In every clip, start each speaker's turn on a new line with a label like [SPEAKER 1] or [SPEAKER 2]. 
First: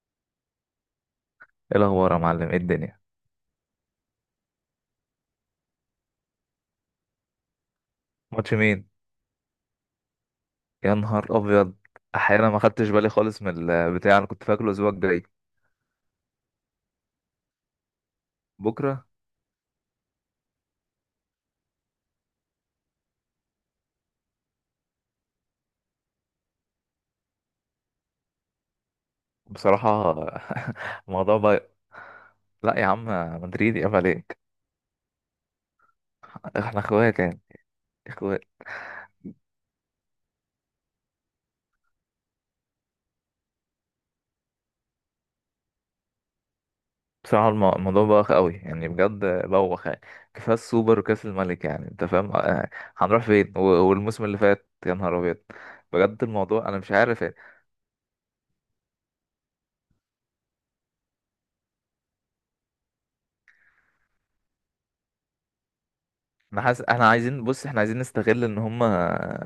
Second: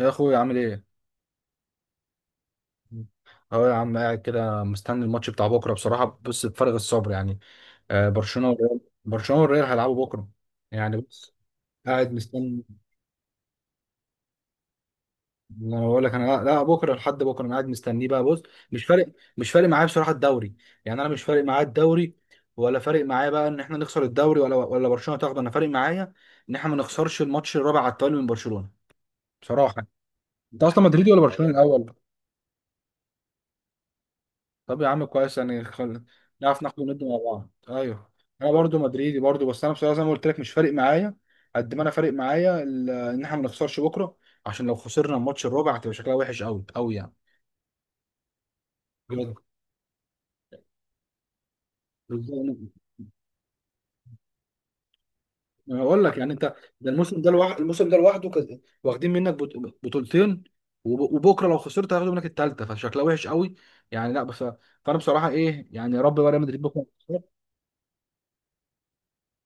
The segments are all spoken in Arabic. [SPEAKER 1] يا اخويا عامل ايه؟
[SPEAKER 2] ايه الاخبار يا معلم، ايه الدنيا؟
[SPEAKER 1] اهو يا عم قاعد كده مستني الماتش بتاع بكره، بصراحه بص بفارغ الصبر يعني.
[SPEAKER 2] ماتش مين؟
[SPEAKER 1] برشلونه والريال هيلعبوا بكره.
[SPEAKER 2] يا
[SPEAKER 1] يعني
[SPEAKER 2] نهار
[SPEAKER 1] بص
[SPEAKER 2] ابيض.
[SPEAKER 1] قاعد
[SPEAKER 2] احيانا ما
[SPEAKER 1] مستني.
[SPEAKER 2] خدتش بالي خالص من البتاع، انا كنت فاكره الاسبوع الجاي.
[SPEAKER 1] انا بقول لك انا لا بكره، لحد بكره انا قاعد مستنيه بقى. بص مش
[SPEAKER 2] بكره.
[SPEAKER 1] فارق مش فارق معايا بصراحه الدوري. يعني انا مش فارق معايا الدوري، ولا فارق معايا بقى ان احنا نخسر الدوري ولا برشلونه تاخده. انا فارق معايا ان احنا ما نخسرش الماتش الرابع على التوالي من برشلونه بصراحه.
[SPEAKER 2] بصراحه.
[SPEAKER 1] انت اصلا مدريدي ولا
[SPEAKER 2] الموضوع
[SPEAKER 1] برشلونه
[SPEAKER 2] بقى.
[SPEAKER 1] الاول؟
[SPEAKER 2] لا يا عم. مدريد يا عليك.
[SPEAKER 1] طب يا عم كويس، يعني نعرف ناخد
[SPEAKER 2] احنا
[SPEAKER 1] وندي مع
[SPEAKER 2] اخوات يعني،
[SPEAKER 1] بعض. ايوه
[SPEAKER 2] اخوات.
[SPEAKER 1] انا برضو مدريدي برضو، بس انا بصراحه زي ما قلت لك مش فارق معايا، قد ما انا فارق معايا ان احنا ما نخسرش بكره، عشان لو خسرنا الماتش الرابع هتبقى شكلها وحش قوي قوي يعني.
[SPEAKER 2] بصراحه الموضوع بوخ قوي يعني، بجد
[SPEAKER 1] بجد.
[SPEAKER 2] بوخ يعني. كفايه السوبر وكاس الملك، يعني انت فاهم
[SPEAKER 1] بالظبط.
[SPEAKER 2] آه، هنروح فين والموسم اللي فات؟ يا نهار ابيض.
[SPEAKER 1] انا بقول لك
[SPEAKER 2] بجد
[SPEAKER 1] يعني انت،
[SPEAKER 2] الموضوع انا
[SPEAKER 1] ده
[SPEAKER 2] مش
[SPEAKER 1] الموسم
[SPEAKER 2] عارف.
[SPEAKER 1] ده لوحده، واخدين منك بطولتين، وبكره لو خسرت هياخدوا منك الثالثه، فشكلها وحش قوي يعني. لا بس، فانا بصراحه ايه يعني، يا رب بقى ريال مدريد
[SPEAKER 2] انا
[SPEAKER 1] بكره
[SPEAKER 2] حاسس
[SPEAKER 1] ما
[SPEAKER 2] احنا
[SPEAKER 1] تخسرش.
[SPEAKER 2] عايزين، بص احنا عايزين نستغل ان هم ان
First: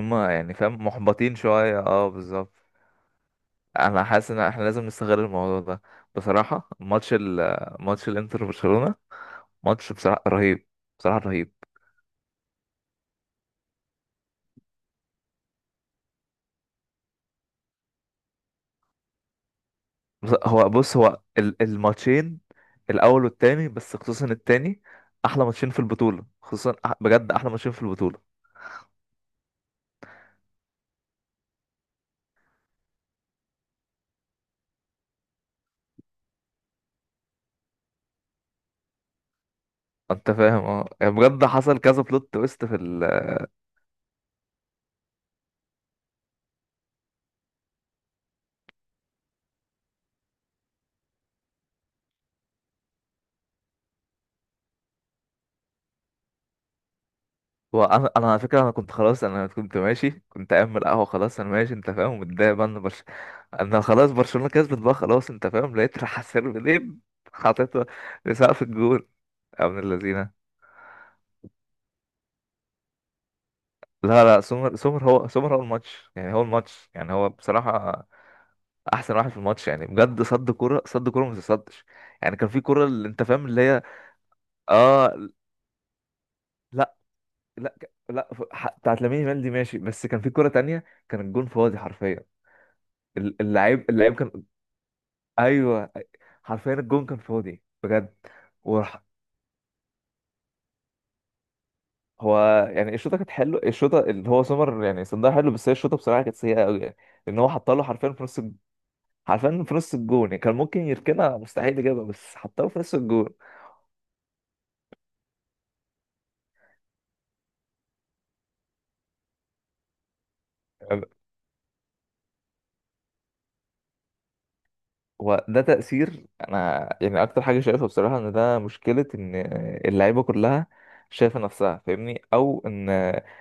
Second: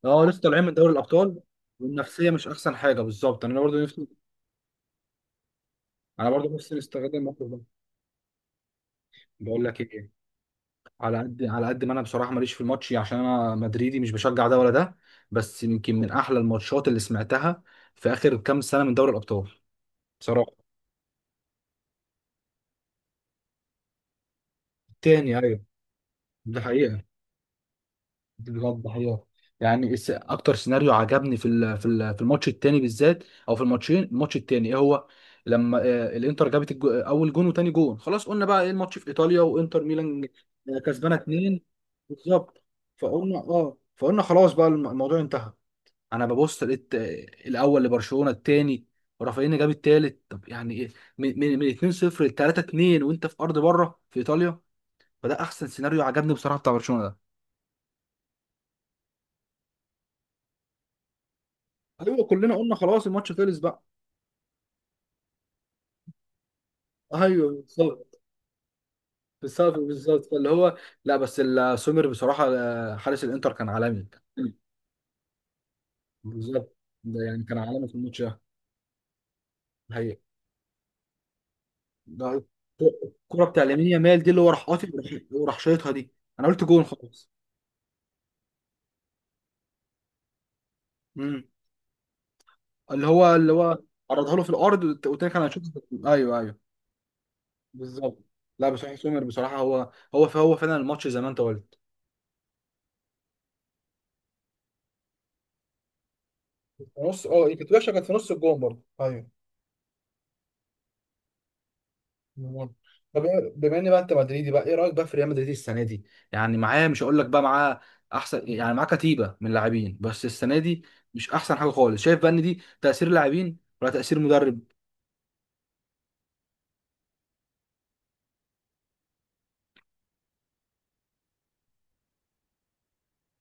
[SPEAKER 2] هم
[SPEAKER 1] اه لسه
[SPEAKER 2] يعني
[SPEAKER 1] طالعين من
[SPEAKER 2] فاهم
[SPEAKER 1] دوري
[SPEAKER 2] محبطين
[SPEAKER 1] الابطال،
[SPEAKER 2] شويه. اه
[SPEAKER 1] والنفسيه مش
[SPEAKER 2] بالظبط.
[SPEAKER 1] احسن حاجه. بالظبط انا برضو،
[SPEAKER 2] انا حاسس ان احنا لازم نستغل الموضوع ده.
[SPEAKER 1] انا برضه
[SPEAKER 2] بصراحه
[SPEAKER 1] نفسي نستغل الموقف ده.
[SPEAKER 2] ماتش الانتر وبرشلونه.
[SPEAKER 1] بقول لك
[SPEAKER 2] ماتش
[SPEAKER 1] ايه،
[SPEAKER 2] بصراحه رهيب، بصراحه
[SPEAKER 1] على قد
[SPEAKER 2] رهيب.
[SPEAKER 1] ما انا بصراحه ماليش في الماتش عشان انا مدريدي، مش بشجع ده ولا ده، بس يمكن من احلى الماتشات اللي سمعتها في اخر كام سنه من دوري الابطال بصراحه.
[SPEAKER 2] هو بص، هو الماتشين الاول والتاني، بس خصوصا التاني.
[SPEAKER 1] تاني،
[SPEAKER 2] احلى
[SPEAKER 1] ايوه
[SPEAKER 2] ماتشين في البطوله،
[SPEAKER 1] ده
[SPEAKER 2] خصوصا
[SPEAKER 1] حقيقه،
[SPEAKER 2] بجد احلى ماتشين في البطوله.
[SPEAKER 1] بجد حقيقة. يعني اكتر سيناريو عجبني في الماتش التاني بالذات، او في الماتشين، الماتش التاني ايه هو، لما الانتر جابت اول جون وتاني جون، خلاص قلنا بقى ايه الماتش في ايطاليا وانتر ميلان
[SPEAKER 2] انت فاهم، اه يعني
[SPEAKER 1] كسبانه
[SPEAKER 2] بجد
[SPEAKER 1] اتنين.
[SPEAKER 2] حصل كذا بلوت
[SPEAKER 1] بالظبط.
[SPEAKER 2] تويست في.
[SPEAKER 1] فقلنا خلاص بقى الموضوع انتهى. انا ببص لقيت الاول لبرشلونه، التاني ورافينيا جاب التالت، طب يعني ايه؟ من 2-0 ل 3-2 وانت في ارض بره في ايطاليا، فده احسن سيناريو عجبني بصراحه بتاع برشلونه.
[SPEAKER 2] وانا انا انا على فكره، انا كنت خلاص، انا كنت ماشي، كنت قايم من القهوه، خلاص انا ماشي، انت فاهم
[SPEAKER 1] ايوه
[SPEAKER 2] متضايق
[SPEAKER 1] كلنا
[SPEAKER 2] بقى
[SPEAKER 1] قلنا
[SPEAKER 2] ان
[SPEAKER 1] خلاص الماتش خلص
[SPEAKER 2] انا
[SPEAKER 1] بقى.
[SPEAKER 2] خلاص برشلونه كسبت بقى خلاص. انت فاهم لقيت راح سيرفين
[SPEAKER 1] ايوه
[SPEAKER 2] حاططها
[SPEAKER 1] بالظبط
[SPEAKER 2] لسقف الجول. يا
[SPEAKER 1] بالظبط
[SPEAKER 2] ابن
[SPEAKER 1] بالظبط
[SPEAKER 2] اللذينه.
[SPEAKER 1] فاللي هو لا بس سومر بصراحه، حارس الانتر كان عالمي.
[SPEAKER 2] لا لا، سومر، سومر هو الماتش يعني، هو
[SPEAKER 1] بالظبط.
[SPEAKER 2] الماتش يعني،
[SPEAKER 1] ده
[SPEAKER 2] هو
[SPEAKER 1] يعني كان عالمي في
[SPEAKER 2] بصراحه
[SPEAKER 1] الماتش ده.
[SPEAKER 2] احسن واحد في الماتش، يعني
[SPEAKER 1] الحقيقه
[SPEAKER 2] بجد صد كوره، صد كوره ما تصدش. يعني
[SPEAKER 1] ده.
[SPEAKER 2] كان في كوره اللي انت
[SPEAKER 1] الكوره
[SPEAKER 2] فاهم اللي
[SPEAKER 1] بتاع
[SPEAKER 2] هي.
[SPEAKER 1] لامين يامال دي، اللي هو راح قاطع وراح
[SPEAKER 2] اه.
[SPEAKER 1] وراح شايطها دي، انا قلت جون
[SPEAKER 2] لا
[SPEAKER 1] خلاص.
[SPEAKER 2] لا لا، بتاعت لامين يامال دي ماشي، بس كان في كوره تانية. كان
[SPEAKER 1] امم
[SPEAKER 2] الجون فاضي حرفيا.
[SPEAKER 1] اللي هو
[SPEAKER 2] اللعيب كان.
[SPEAKER 1] عرضها له في الارض، والتاني كان هيشوط.
[SPEAKER 2] ايوه.
[SPEAKER 1] ايوه.
[SPEAKER 2] حرفيا الجون كان فاضي بجد.
[SPEAKER 1] بالظبط. لا بصراحه
[SPEAKER 2] وراح.
[SPEAKER 1] سومر بصراحه هو فعلا الماتش زي ما انت قلت.
[SPEAKER 2] هو، يعني الشوطه كانت حلوه، الشوطه اللي هو سمر يعني صندها حلو، بس هي الشوطه بصراحه كانت سيئه قوي
[SPEAKER 1] في
[SPEAKER 2] يعني.
[SPEAKER 1] نص،
[SPEAKER 2] لان هو
[SPEAKER 1] اه كانت
[SPEAKER 2] حطها له
[SPEAKER 1] وحشه، كانت في
[SPEAKER 2] حرفيا في
[SPEAKER 1] نص
[SPEAKER 2] نص
[SPEAKER 1] الجون برضه، ايوه.
[SPEAKER 2] حرفيا في نص الجون. يعني كان ممكن يركنها، مستحيل يجيبها، بس حطها له
[SPEAKER 1] مم.
[SPEAKER 2] في نص
[SPEAKER 1] طب
[SPEAKER 2] الجون.
[SPEAKER 1] بما ان بقى انت مدريدي بقى، ايه رايك بقى في ريال مدريد السنه دي؟ يعني معاه، مش هقول لك بقى معاه احسن، يعني معاه كتيبه من لاعبين، بس السنه دي مش احسن حاجه خالص. شايف بقى ان دي تاثير لاعبين ولا تاثير مدرب؟
[SPEAKER 2] هو ده تأثير. أنا يعني أكتر حاجة شايفها بصراحة إن ده مشكلة، إن اللعيبة كلها شايفة نفسها، فاهمني، أو إن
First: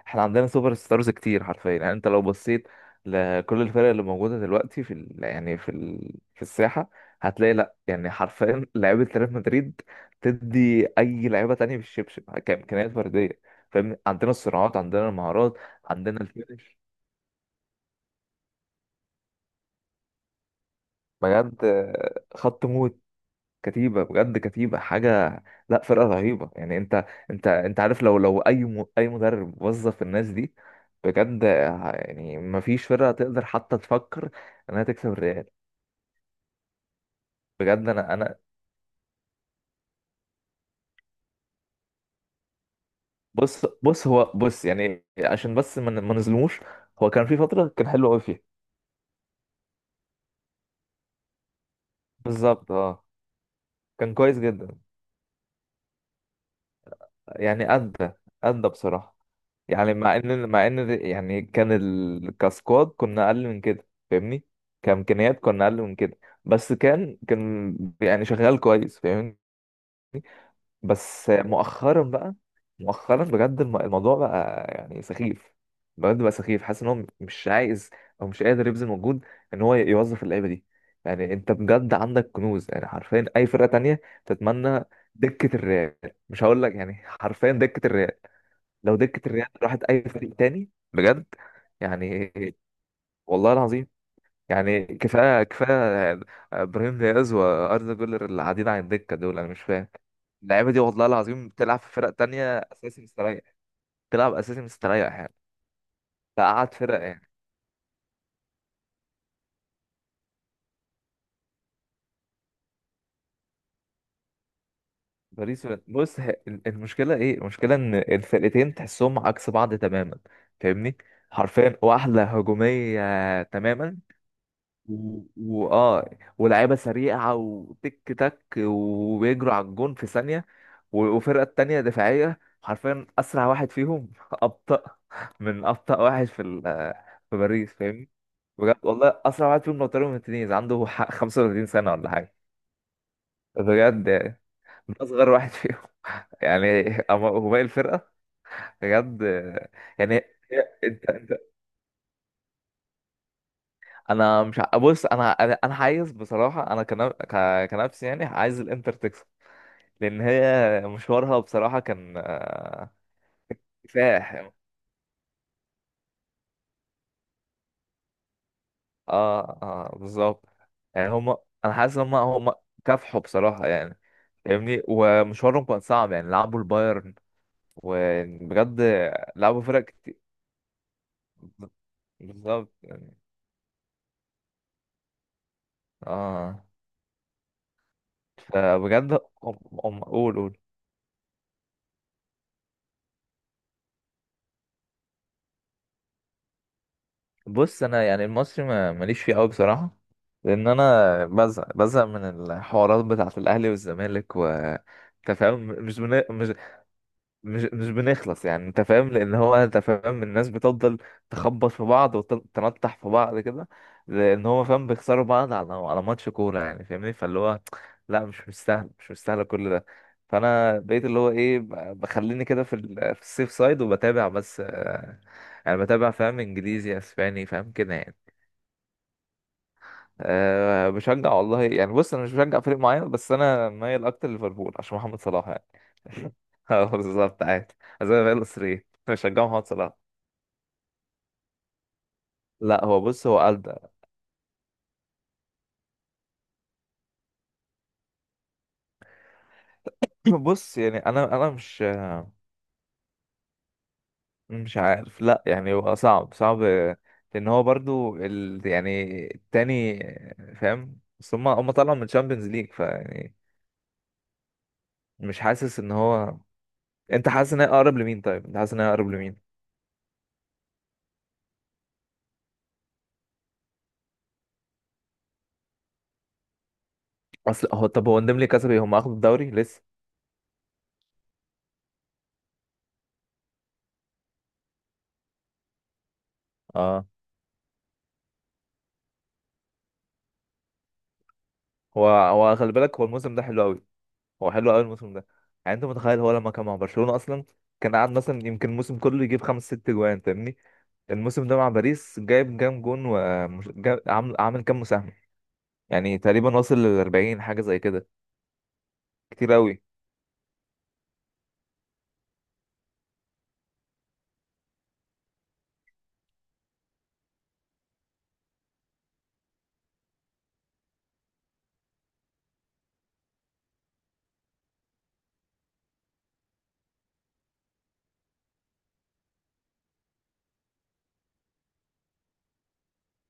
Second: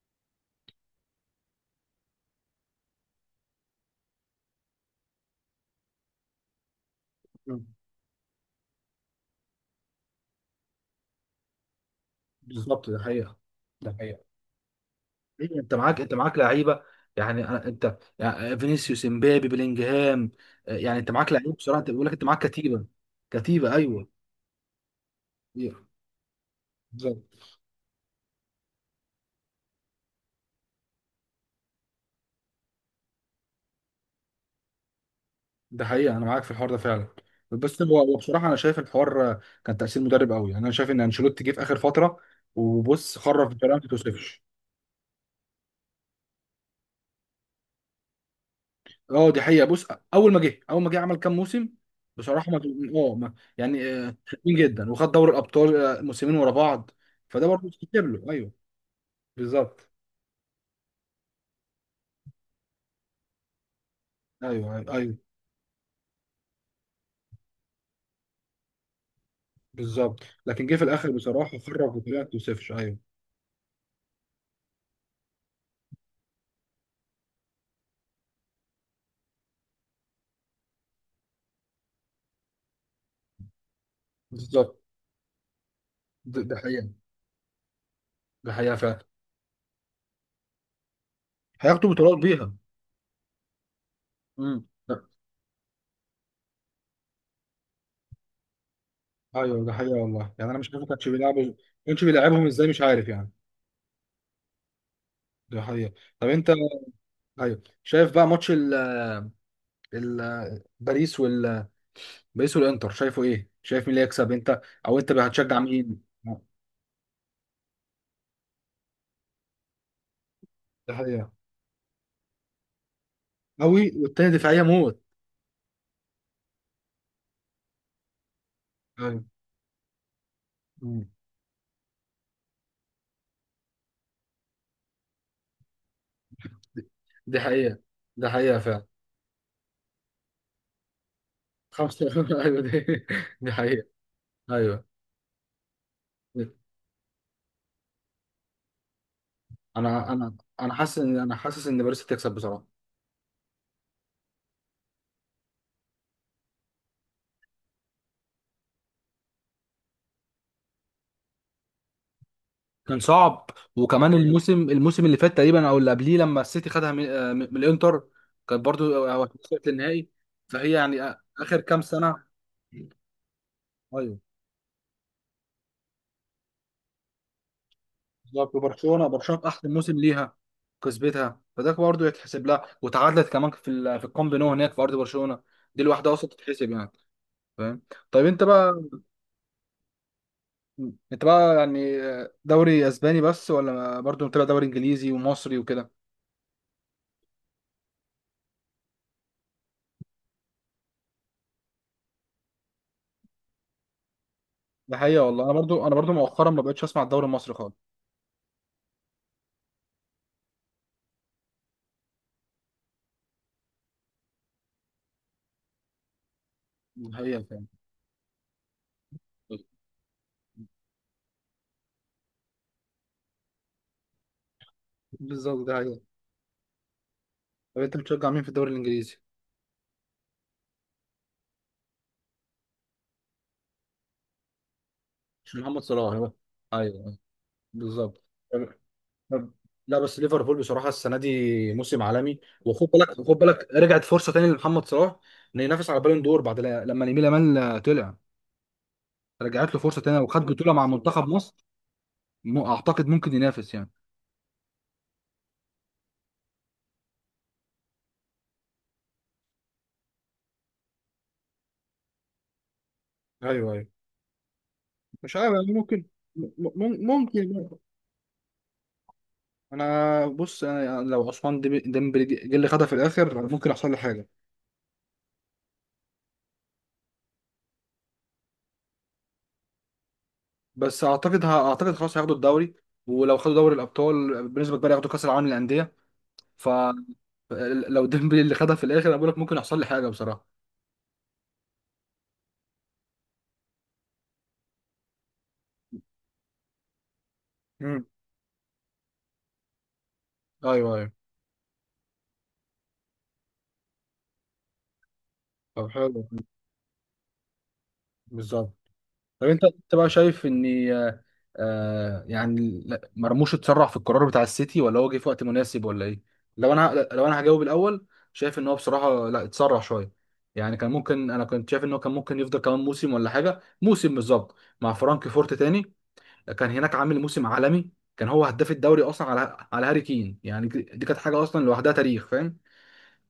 [SPEAKER 2] إحنا عندنا سوبر ستارز كتير حرفيا. يعني أنت لو بصيت لكل الفرق اللي موجودة دلوقتي في يعني في في الساحة، هتلاقي،
[SPEAKER 1] مم.
[SPEAKER 2] لأ يعني حرفيا لعيبة ريال مدريد تدي أي لعيبة تانية بالشبشب
[SPEAKER 1] بالظبط
[SPEAKER 2] كإمكانيات
[SPEAKER 1] ده حقيقه.
[SPEAKER 2] فردية.
[SPEAKER 1] ده
[SPEAKER 2] فاهمني،
[SPEAKER 1] حقيقه.
[SPEAKER 2] عندنا الصراعات، عندنا المهارات،
[SPEAKER 1] إيه، انت
[SPEAKER 2] عندنا
[SPEAKER 1] معاك
[SPEAKER 2] الفينش.
[SPEAKER 1] لعيبه، يعني انت يعني فينيسيوس، امبابي، بلينجهام، يعني انت معاك لعيب
[SPEAKER 2] بجد
[SPEAKER 1] بصراحه. انت بيقول لك انت معاك
[SPEAKER 2] خط
[SPEAKER 1] كتيبه،
[SPEAKER 2] موت.
[SPEAKER 1] كتيبه
[SPEAKER 2] كتيبة،
[SPEAKER 1] ايوه.
[SPEAKER 2] بجد كتيبة حاجة. لا فرقة رهيبة، يعني انت
[SPEAKER 1] إيه.
[SPEAKER 2] عارف، لو اي اي مدرب وظف الناس دي، بجد يعني مفيش فرقة تقدر حتى تفكر انها تكسب الريال.
[SPEAKER 1] ده حقيقة، أنا معاك في الحوار ده فعلا.
[SPEAKER 2] بجد
[SPEAKER 1] بس هو
[SPEAKER 2] انا
[SPEAKER 1] هو
[SPEAKER 2] انا
[SPEAKER 1] بصراحة أنا شايف الحوار كان تأثير مدرب قوي، يعني أنا شايف إن أنشيلوتي جه في آخر فترة وبص خرف
[SPEAKER 2] بص
[SPEAKER 1] بطريقة ما
[SPEAKER 2] بص هو
[SPEAKER 1] تتوصفش.
[SPEAKER 2] بص يعني، عشان بس ما نظلموش. هو كان في فترة كان حلو قوي فيها.
[SPEAKER 1] أه دي حقيقة، بص أول ما جه عمل كام موسم بصراحة، ما
[SPEAKER 2] بالظبط اه.
[SPEAKER 1] أه يعني
[SPEAKER 2] كان كويس
[SPEAKER 1] حلوين
[SPEAKER 2] جدا.
[SPEAKER 1] جدا، وخد دوري الأبطال موسمين ورا بعض، فده برضه
[SPEAKER 2] يعني
[SPEAKER 1] استجاب
[SPEAKER 2] ادى،
[SPEAKER 1] له. أيوه
[SPEAKER 2] ادى بصراحة.
[SPEAKER 1] بالظبط.
[SPEAKER 2] يعني مع ان يعني كان كسكواد كنا اقل من كده، فاهمني.
[SPEAKER 1] أيوه،
[SPEAKER 2] كامكانيات كنا اقل من كده. بس كان يعني شغال كويس، فاهمني.
[SPEAKER 1] بالظبط. لكن جه في الآخر
[SPEAKER 2] بس
[SPEAKER 1] بصراحة خرف
[SPEAKER 2] مؤخرا
[SPEAKER 1] بطريقة ما
[SPEAKER 2] بقى.
[SPEAKER 1] تتوصفش، أيوه
[SPEAKER 2] مؤخرا بجد الموضوع بقى يعني سخيف. بجد بقى سخيف. حاسس ان هو مش عايز، او مش قادر يبذل مجهود ان هو يوظف اللعيبه دي. يعني انت بجد عندك كنوز، يعني حرفيا اي فرقه تانية
[SPEAKER 1] بالظبط.
[SPEAKER 2] تتمنى دكه الريال.
[SPEAKER 1] ده
[SPEAKER 2] مش
[SPEAKER 1] ده
[SPEAKER 2] هقول لك
[SPEAKER 1] حقيقة.
[SPEAKER 2] يعني، حرفيا دكه الريال
[SPEAKER 1] ده حقيقة
[SPEAKER 2] لو
[SPEAKER 1] فعلا،
[SPEAKER 2] دكة الريال راحت أي فريق تاني، بجد
[SPEAKER 1] هياخدوا بطولات
[SPEAKER 2] يعني
[SPEAKER 1] بيها.
[SPEAKER 2] والله العظيم.
[SPEAKER 1] امم
[SPEAKER 2] يعني كفاية، كفاية. إبراهيم دياز وأردا جولر اللي قاعدين على الدكة دول، أنا مش
[SPEAKER 1] ايوه ده
[SPEAKER 2] فاهم.
[SPEAKER 1] حقيقة والله. يعني انا مش
[SPEAKER 2] اللعيبة دي
[SPEAKER 1] عارف
[SPEAKER 2] والله العظيم
[SPEAKER 1] ما
[SPEAKER 2] تلعب في
[SPEAKER 1] كانش
[SPEAKER 2] فرق
[SPEAKER 1] بيلعبهم
[SPEAKER 2] تانية
[SPEAKER 1] ازاي مش
[SPEAKER 2] أساسي
[SPEAKER 1] عارف يعني.
[SPEAKER 2] مستريح، تلعب أساسي مستريح يعني،
[SPEAKER 1] ده حقيقة. طب انت
[SPEAKER 2] تقعد فرق يعني.
[SPEAKER 1] ايوه، شايف بقى ماتش ال ال باريس باريس والانتر، شايفه ايه؟ شايف مين اللي يكسب انت، او انت هتشجع
[SPEAKER 2] باريس
[SPEAKER 1] مين؟
[SPEAKER 2] بص المشكلة إيه؟ المشكلة إن الفرقتين تحسهم عكس بعض تماما،
[SPEAKER 1] ده
[SPEAKER 2] فاهمني؟
[SPEAKER 1] حقيقة.
[SPEAKER 2] حرفيا واحدة هجومية
[SPEAKER 1] قوي
[SPEAKER 2] تماما،
[SPEAKER 1] والتاني دفاعية موت.
[SPEAKER 2] و- واه ولاعيبه سريعه، وتك تك،
[SPEAKER 1] ايوه.
[SPEAKER 2] وبيجروا على الجون في ثانيه.
[SPEAKER 1] مم.
[SPEAKER 2] وفرقه التانيه دفاعيه، حرفيا اسرع واحد فيهم ابطا من ابطا واحد في في
[SPEAKER 1] دي
[SPEAKER 2] باريس،
[SPEAKER 1] حقيقة.
[SPEAKER 2] فاهمني.
[SPEAKER 1] ده حقيقة
[SPEAKER 2] بجد
[SPEAKER 1] فعلا.
[SPEAKER 2] والله اسرع واحد فيهم لوتارو مارتينيز عنده 35 سنه
[SPEAKER 1] خمسة
[SPEAKER 2] ولا حاجه،
[SPEAKER 1] ايوه دي، دي حقيقة.
[SPEAKER 2] بجد يعني، من
[SPEAKER 1] ايوه.
[SPEAKER 2] اصغر واحد فيهم. يعني أما هو باقي الفرقه، بجد يعني.
[SPEAKER 1] انا حاسس
[SPEAKER 2] انت
[SPEAKER 1] ان انا حاسس ان باريس هتكسب بصراحة.
[SPEAKER 2] انا مش بص انا انا أنا عايز بصراحه، انا كنفسي يعني عايز الانتر تكسب، لان هي مشوارها بصراحه كان.
[SPEAKER 1] كان صعب. وكمان مم.
[SPEAKER 2] كفاح.
[SPEAKER 1] الموسم اللي فات تقريبا، او اللي قبليه، لما السيتي خدها من الانتر، كانت برضو
[SPEAKER 2] اه
[SPEAKER 1] وصلت
[SPEAKER 2] اه
[SPEAKER 1] للنهائي،
[SPEAKER 2] بالظبط.
[SPEAKER 1] فهي يعني
[SPEAKER 2] يعني هم،
[SPEAKER 1] اخر
[SPEAKER 2] انا
[SPEAKER 1] كام
[SPEAKER 2] حاسس ان
[SPEAKER 1] سنه.
[SPEAKER 2] هم كافحوا بصراحه يعني،
[SPEAKER 1] ايوه
[SPEAKER 2] فاهمني. ومشوارهم كان صعب، يعني لعبوا البايرن
[SPEAKER 1] بالظبط.
[SPEAKER 2] وبجد
[SPEAKER 1] وبرشلونه، برشلونه في
[SPEAKER 2] لعبوا
[SPEAKER 1] احسن
[SPEAKER 2] فرق
[SPEAKER 1] موسم
[SPEAKER 2] كتير.
[SPEAKER 1] ليها كسبتها، فده برضو يتحسب لها.
[SPEAKER 2] بالظبط يعني.
[SPEAKER 1] وتعادلت كمان في الكامب نو هناك في ارض برشلونه، دي الواحده اصلا
[SPEAKER 2] اه
[SPEAKER 1] تتحسب يعني. فاهم. طيب انت بقى،
[SPEAKER 2] فبجد هم، قول قول.
[SPEAKER 1] يعني دوري اسباني بس، ولا برضو متابع دوري انجليزي ومصري وكده؟
[SPEAKER 2] بص انا يعني المصري ماليش فيه قوي بصراحه، لان انا بزهق بزهق من الحوارات بتاعه الاهلي والزمالك و.
[SPEAKER 1] ده حقيقه
[SPEAKER 2] أنت
[SPEAKER 1] والله. انا
[SPEAKER 2] فاهم،
[SPEAKER 1] برضو،
[SPEAKER 2] مش
[SPEAKER 1] مؤخرا ما بقتش اسمع الدوري المصري
[SPEAKER 2] مش
[SPEAKER 1] خالص.
[SPEAKER 2] مش بنخلص يعني، انت فاهم. لان هو انت فاهم الناس بتفضل تخبط في بعض وتنطح في بعض كده، لان هو فاهم بيخسروا بعض على ماتش كوره يعني، فاهمني.
[SPEAKER 1] ده
[SPEAKER 2] فاللي
[SPEAKER 1] حقيقه.
[SPEAKER 2] هو لا، مش مستاهل، مش مستاهل كل ده. فانا بقيت اللي هو ايه، بخليني كده في في السيف سايد، وبتابع بس.
[SPEAKER 1] بالظبط ده
[SPEAKER 2] يعني
[SPEAKER 1] حقيقة.
[SPEAKER 2] بتابع، فاهم انجليزي، اسباني، فاهم
[SPEAKER 1] طب
[SPEAKER 2] كده
[SPEAKER 1] انت
[SPEAKER 2] يعني.
[SPEAKER 1] بتشجع مين في الدوري الانجليزي؟
[SPEAKER 2] أه بشجع والله يعني، بص انا مش بشجع فريق معين بس انا مايل اكتر ليفربول عشان محمد صلاح
[SPEAKER 1] مش
[SPEAKER 2] يعني.
[SPEAKER 1] محمد صلاح هو؟
[SPEAKER 2] اه
[SPEAKER 1] ايوه
[SPEAKER 2] بالظبط عادي. زي
[SPEAKER 1] بالظبط.
[SPEAKER 2] ما بقول
[SPEAKER 1] طب-
[SPEAKER 2] اسري بشجع
[SPEAKER 1] طب-
[SPEAKER 2] محمد صلاح.
[SPEAKER 1] لا بس ليفربول بصراحه السنه دي موسم عالمي.
[SPEAKER 2] لا
[SPEAKER 1] وخد
[SPEAKER 2] هو
[SPEAKER 1] بالك، خد
[SPEAKER 2] بص هو قال
[SPEAKER 1] بالك
[SPEAKER 2] ده.
[SPEAKER 1] رجعت فرصه تاني لمحمد صلاح انه ينافس على بالون دور، بعد لما لامين يامال طلع، رجعت له فرصه تانيه، وخد بطوله
[SPEAKER 2] بص
[SPEAKER 1] مع
[SPEAKER 2] يعني انا
[SPEAKER 1] منتخب
[SPEAKER 2] انا
[SPEAKER 1] مصر.
[SPEAKER 2] مش
[SPEAKER 1] اعتقد ممكن ينافس يعني.
[SPEAKER 2] مش عارف، لا يعني هو صعب صعب. لان هو برضو ال يعني التاني فاهم، بس هم طلعوا من الشامبيونز ليج، فيعني
[SPEAKER 1] ايوه ايوه. مش
[SPEAKER 2] مش
[SPEAKER 1] عارف يعني،
[SPEAKER 2] حاسس ان
[SPEAKER 1] ممكن،
[SPEAKER 2] هو. انت حاسس ان هي
[SPEAKER 1] ممكن.
[SPEAKER 2] اقرب لمين؟ طيب انت حاسس ان هي اقرب لمين؟
[SPEAKER 1] انا بص، انا لو عثمان ديمبلي جه اللي خدها في الاخر ممكن يحصل لي حاجة.
[SPEAKER 2] اصل هو، طب هو نديم لي كسبي، هم اخدوا الدوري لسه.
[SPEAKER 1] بس اعتقد اعتقد خلاص هياخدوا الدوري، ولو خدوا دوري الابطال بنسبه كبيره ياخدوا كاس العالم للانديه، ف،
[SPEAKER 2] اه
[SPEAKER 1] لو ديمبلي اللي خدها في الاخر انا بقول لك ممكن يحصل لي حاجه بصراحه.
[SPEAKER 2] هو خلي بالك، هو الموسم ده حلو قوي، هو حلو قوي الموسم ده. يعني انت متخيل، هو لما كان مع برشلونة اصلا، كان
[SPEAKER 1] مم.
[SPEAKER 2] قاعد مثلا يمكن الموسم كله يجيب خمس ست جوان، فاهمني.
[SPEAKER 1] ايوه ايوه.
[SPEAKER 2] الموسم ده مع باريس جايب كام جون، وعامل كام مساهمة.
[SPEAKER 1] طب
[SPEAKER 2] يعني
[SPEAKER 1] حلو.
[SPEAKER 2] تقريبا واصل لل 40 حاجة زي كده،
[SPEAKER 1] بالظبط. طب
[SPEAKER 2] كتير
[SPEAKER 1] انت
[SPEAKER 2] قوي.
[SPEAKER 1] انت بقى شايف ان، آه يعني مرموش اتسرع في القرار بتاع السيتي، ولا هو جه في وقت مناسب، ولا ايه؟ لو انا، هجاوب الاول، شايف ان هو بصراحه لا اتسرع شويه، يعني كان ممكن، انا كنت شايف ان هو كان ممكن يفضل كمان موسم ولا حاجه. موسم بالظبط مع فرانك فورت تاني، كان هناك عامل موسم عالمي، كان هو هداف الدوري اصلا على هاري كين، يعني دي كانت حاجه اصلا لوحدها تاريخ فاهم.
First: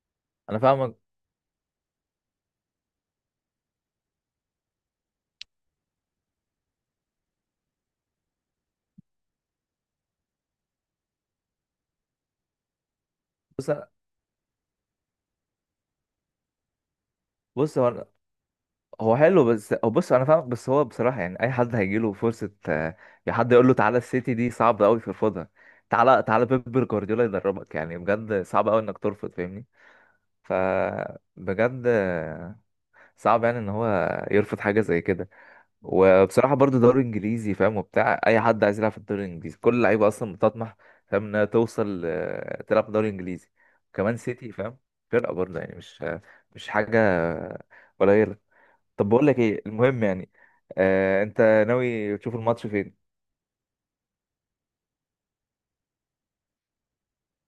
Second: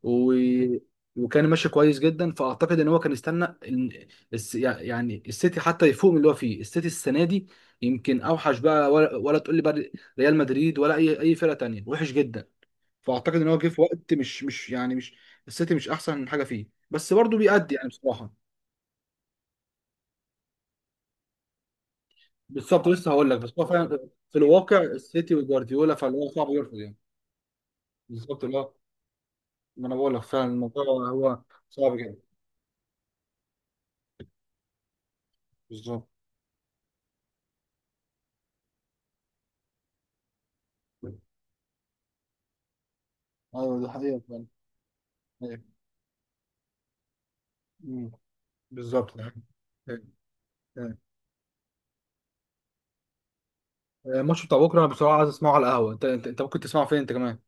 [SPEAKER 1] و...
[SPEAKER 2] انا فاهمك.
[SPEAKER 1] وكان ماشي كويس جدا، فاعتقد ان هو كان استنى يعني السيتي حتى يفوق من اللي هو فيه، السيتي السنه دي يمكن اوحش بقى، ولا تقول لي بقى ريال مدريد ولا اي فرقه تانية وحش جدا، فاعتقد ان هو جه
[SPEAKER 2] بص
[SPEAKER 1] في وقت مش، مش السيتي، مش احسن حاجه فيه، بس برضه بيأدي
[SPEAKER 2] بص
[SPEAKER 1] يعني
[SPEAKER 2] هو
[SPEAKER 1] بصراحه.
[SPEAKER 2] هو حلو بس، هو بص، انا فاهمك بس هو بصراحة يعني اي حد هيجي له فرصة
[SPEAKER 1] بالظبط
[SPEAKER 2] آه،
[SPEAKER 1] لسه هقول
[SPEAKER 2] يا
[SPEAKER 1] لك
[SPEAKER 2] حد
[SPEAKER 1] بس هو
[SPEAKER 2] يقول له تعالى
[SPEAKER 1] فعلا.
[SPEAKER 2] السيتي
[SPEAKER 1] في
[SPEAKER 2] دي،
[SPEAKER 1] الواقع
[SPEAKER 2] صعب قوي
[SPEAKER 1] السيتي
[SPEAKER 2] ترفضها.
[SPEAKER 1] وجوارديولا، فاللي
[SPEAKER 2] تعالى
[SPEAKER 1] هو
[SPEAKER 2] تعالى
[SPEAKER 1] صعب يرفض
[SPEAKER 2] بيب
[SPEAKER 1] يعني.
[SPEAKER 2] جوارديولا يدربك، يعني بجد
[SPEAKER 1] بالظبط.
[SPEAKER 2] صعب
[SPEAKER 1] لا
[SPEAKER 2] قوي انك ترفض، فاهمني.
[SPEAKER 1] ما انا بقول لك فعلا الموضوع هو
[SPEAKER 2] فبجد
[SPEAKER 1] صعب جدا.
[SPEAKER 2] صعب يعني ان هو يرفض حاجه زي كده.
[SPEAKER 1] بالظبط.
[SPEAKER 2] وبصراحه برضو دوري انجليزي فاهم، وبتاع اي حد عايز يلعب في الدوري الانجليزي، كل اللعيبه اصلا بتطمح فاهم انها توصل، تلعب في الدوري الانجليزي.
[SPEAKER 1] ايوه دي
[SPEAKER 2] وكمان
[SPEAKER 1] حقيقة فعلا.
[SPEAKER 2] سيتي فاهم، فرقه برضه
[SPEAKER 1] أيوة.
[SPEAKER 2] يعني، مش مش حاجه
[SPEAKER 1] أمم.
[SPEAKER 2] قليله. طب
[SPEAKER 1] بالظبط
[SPEAKER 2] بقول
[SPEAKER 1] أيوة.
[SPEAKER 2] لك ايه المهم يعني.
[SPEAKER 1] أيوة.
[SPEAKER 2] آه انت ناوي تشوف الماتش فين؟
[SPEAKER 1] الماتش بتاع بكره انا بصراحه عايز اسمعه على القهوه. انت انت ممكن تسمعه فين انت كمان؟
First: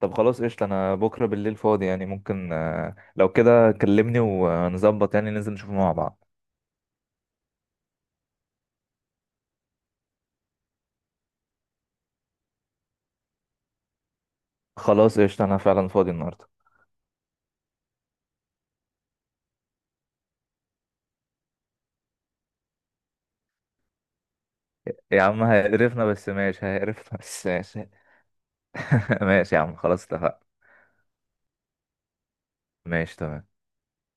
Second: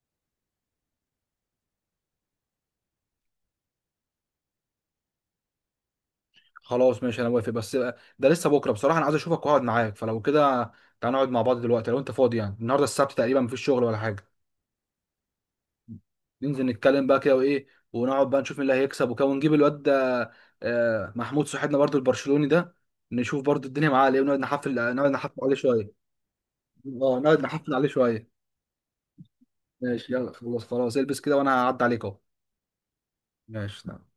[SPEAKER 2] طب خلاص قشطه، انا بكره بالليل فاضي، يعني ممكن، لو كده كلمني ونظبط يعني، ننزل نشوفه مع بعض.
[SPEAKER 1] خلاص ماشي انا موافق، بس ده لسه بكره بصراحه، انا عايز اشوفك واقعد معاك. فلو كده تعال نقعد مع بعض دلوقتي لو انت فاضي، يعني النهارده السبت تقريبا مفيش شغل ولا حاجه.
[SPEAKER 2] خلاص قشطة أنا فعلا فاضي النهاردة.
[SPEAKER 1] ننزل نتكلم بقى كده وايه، ونقعد بقى نشوف مين اللي هيكسب وكده، ونجيب الواد ده محمود صاحبنا برضو البرشلوني ده، نشوف برضو الدنيه معاه على ايه، ونقعد نحفل، نقعد
[SPEAKER 2] يا
[SPEAKER 1] نحفل
[SPEAKER 2] عم
[SPEAKER 1] عليه شويه.
[SPEAKER 2] هيقرفنا بس ماشي،
[SPEAKER 1] اه
[SPEAKER 2] هيقرفنا
[SPEAKER 1] نقعد
[SPEAKER 2] بس
[SPEAKER 1] نحفل عليه
[SPEAKER 2] ماشي.
[SPEAKER 1] شويه.
[SPEAKER 2] ماشي يا عم خلاص
[SPEAKER 1] ماشي يلا
[SPEAKER 2] اتفقنا.
[SPEAKER 1] خلاص، البس كده وانا هعدي عليك اهو.
[SPEAKER 2] ماشي تمام.
[SPEAKER 1] ماشي تمام.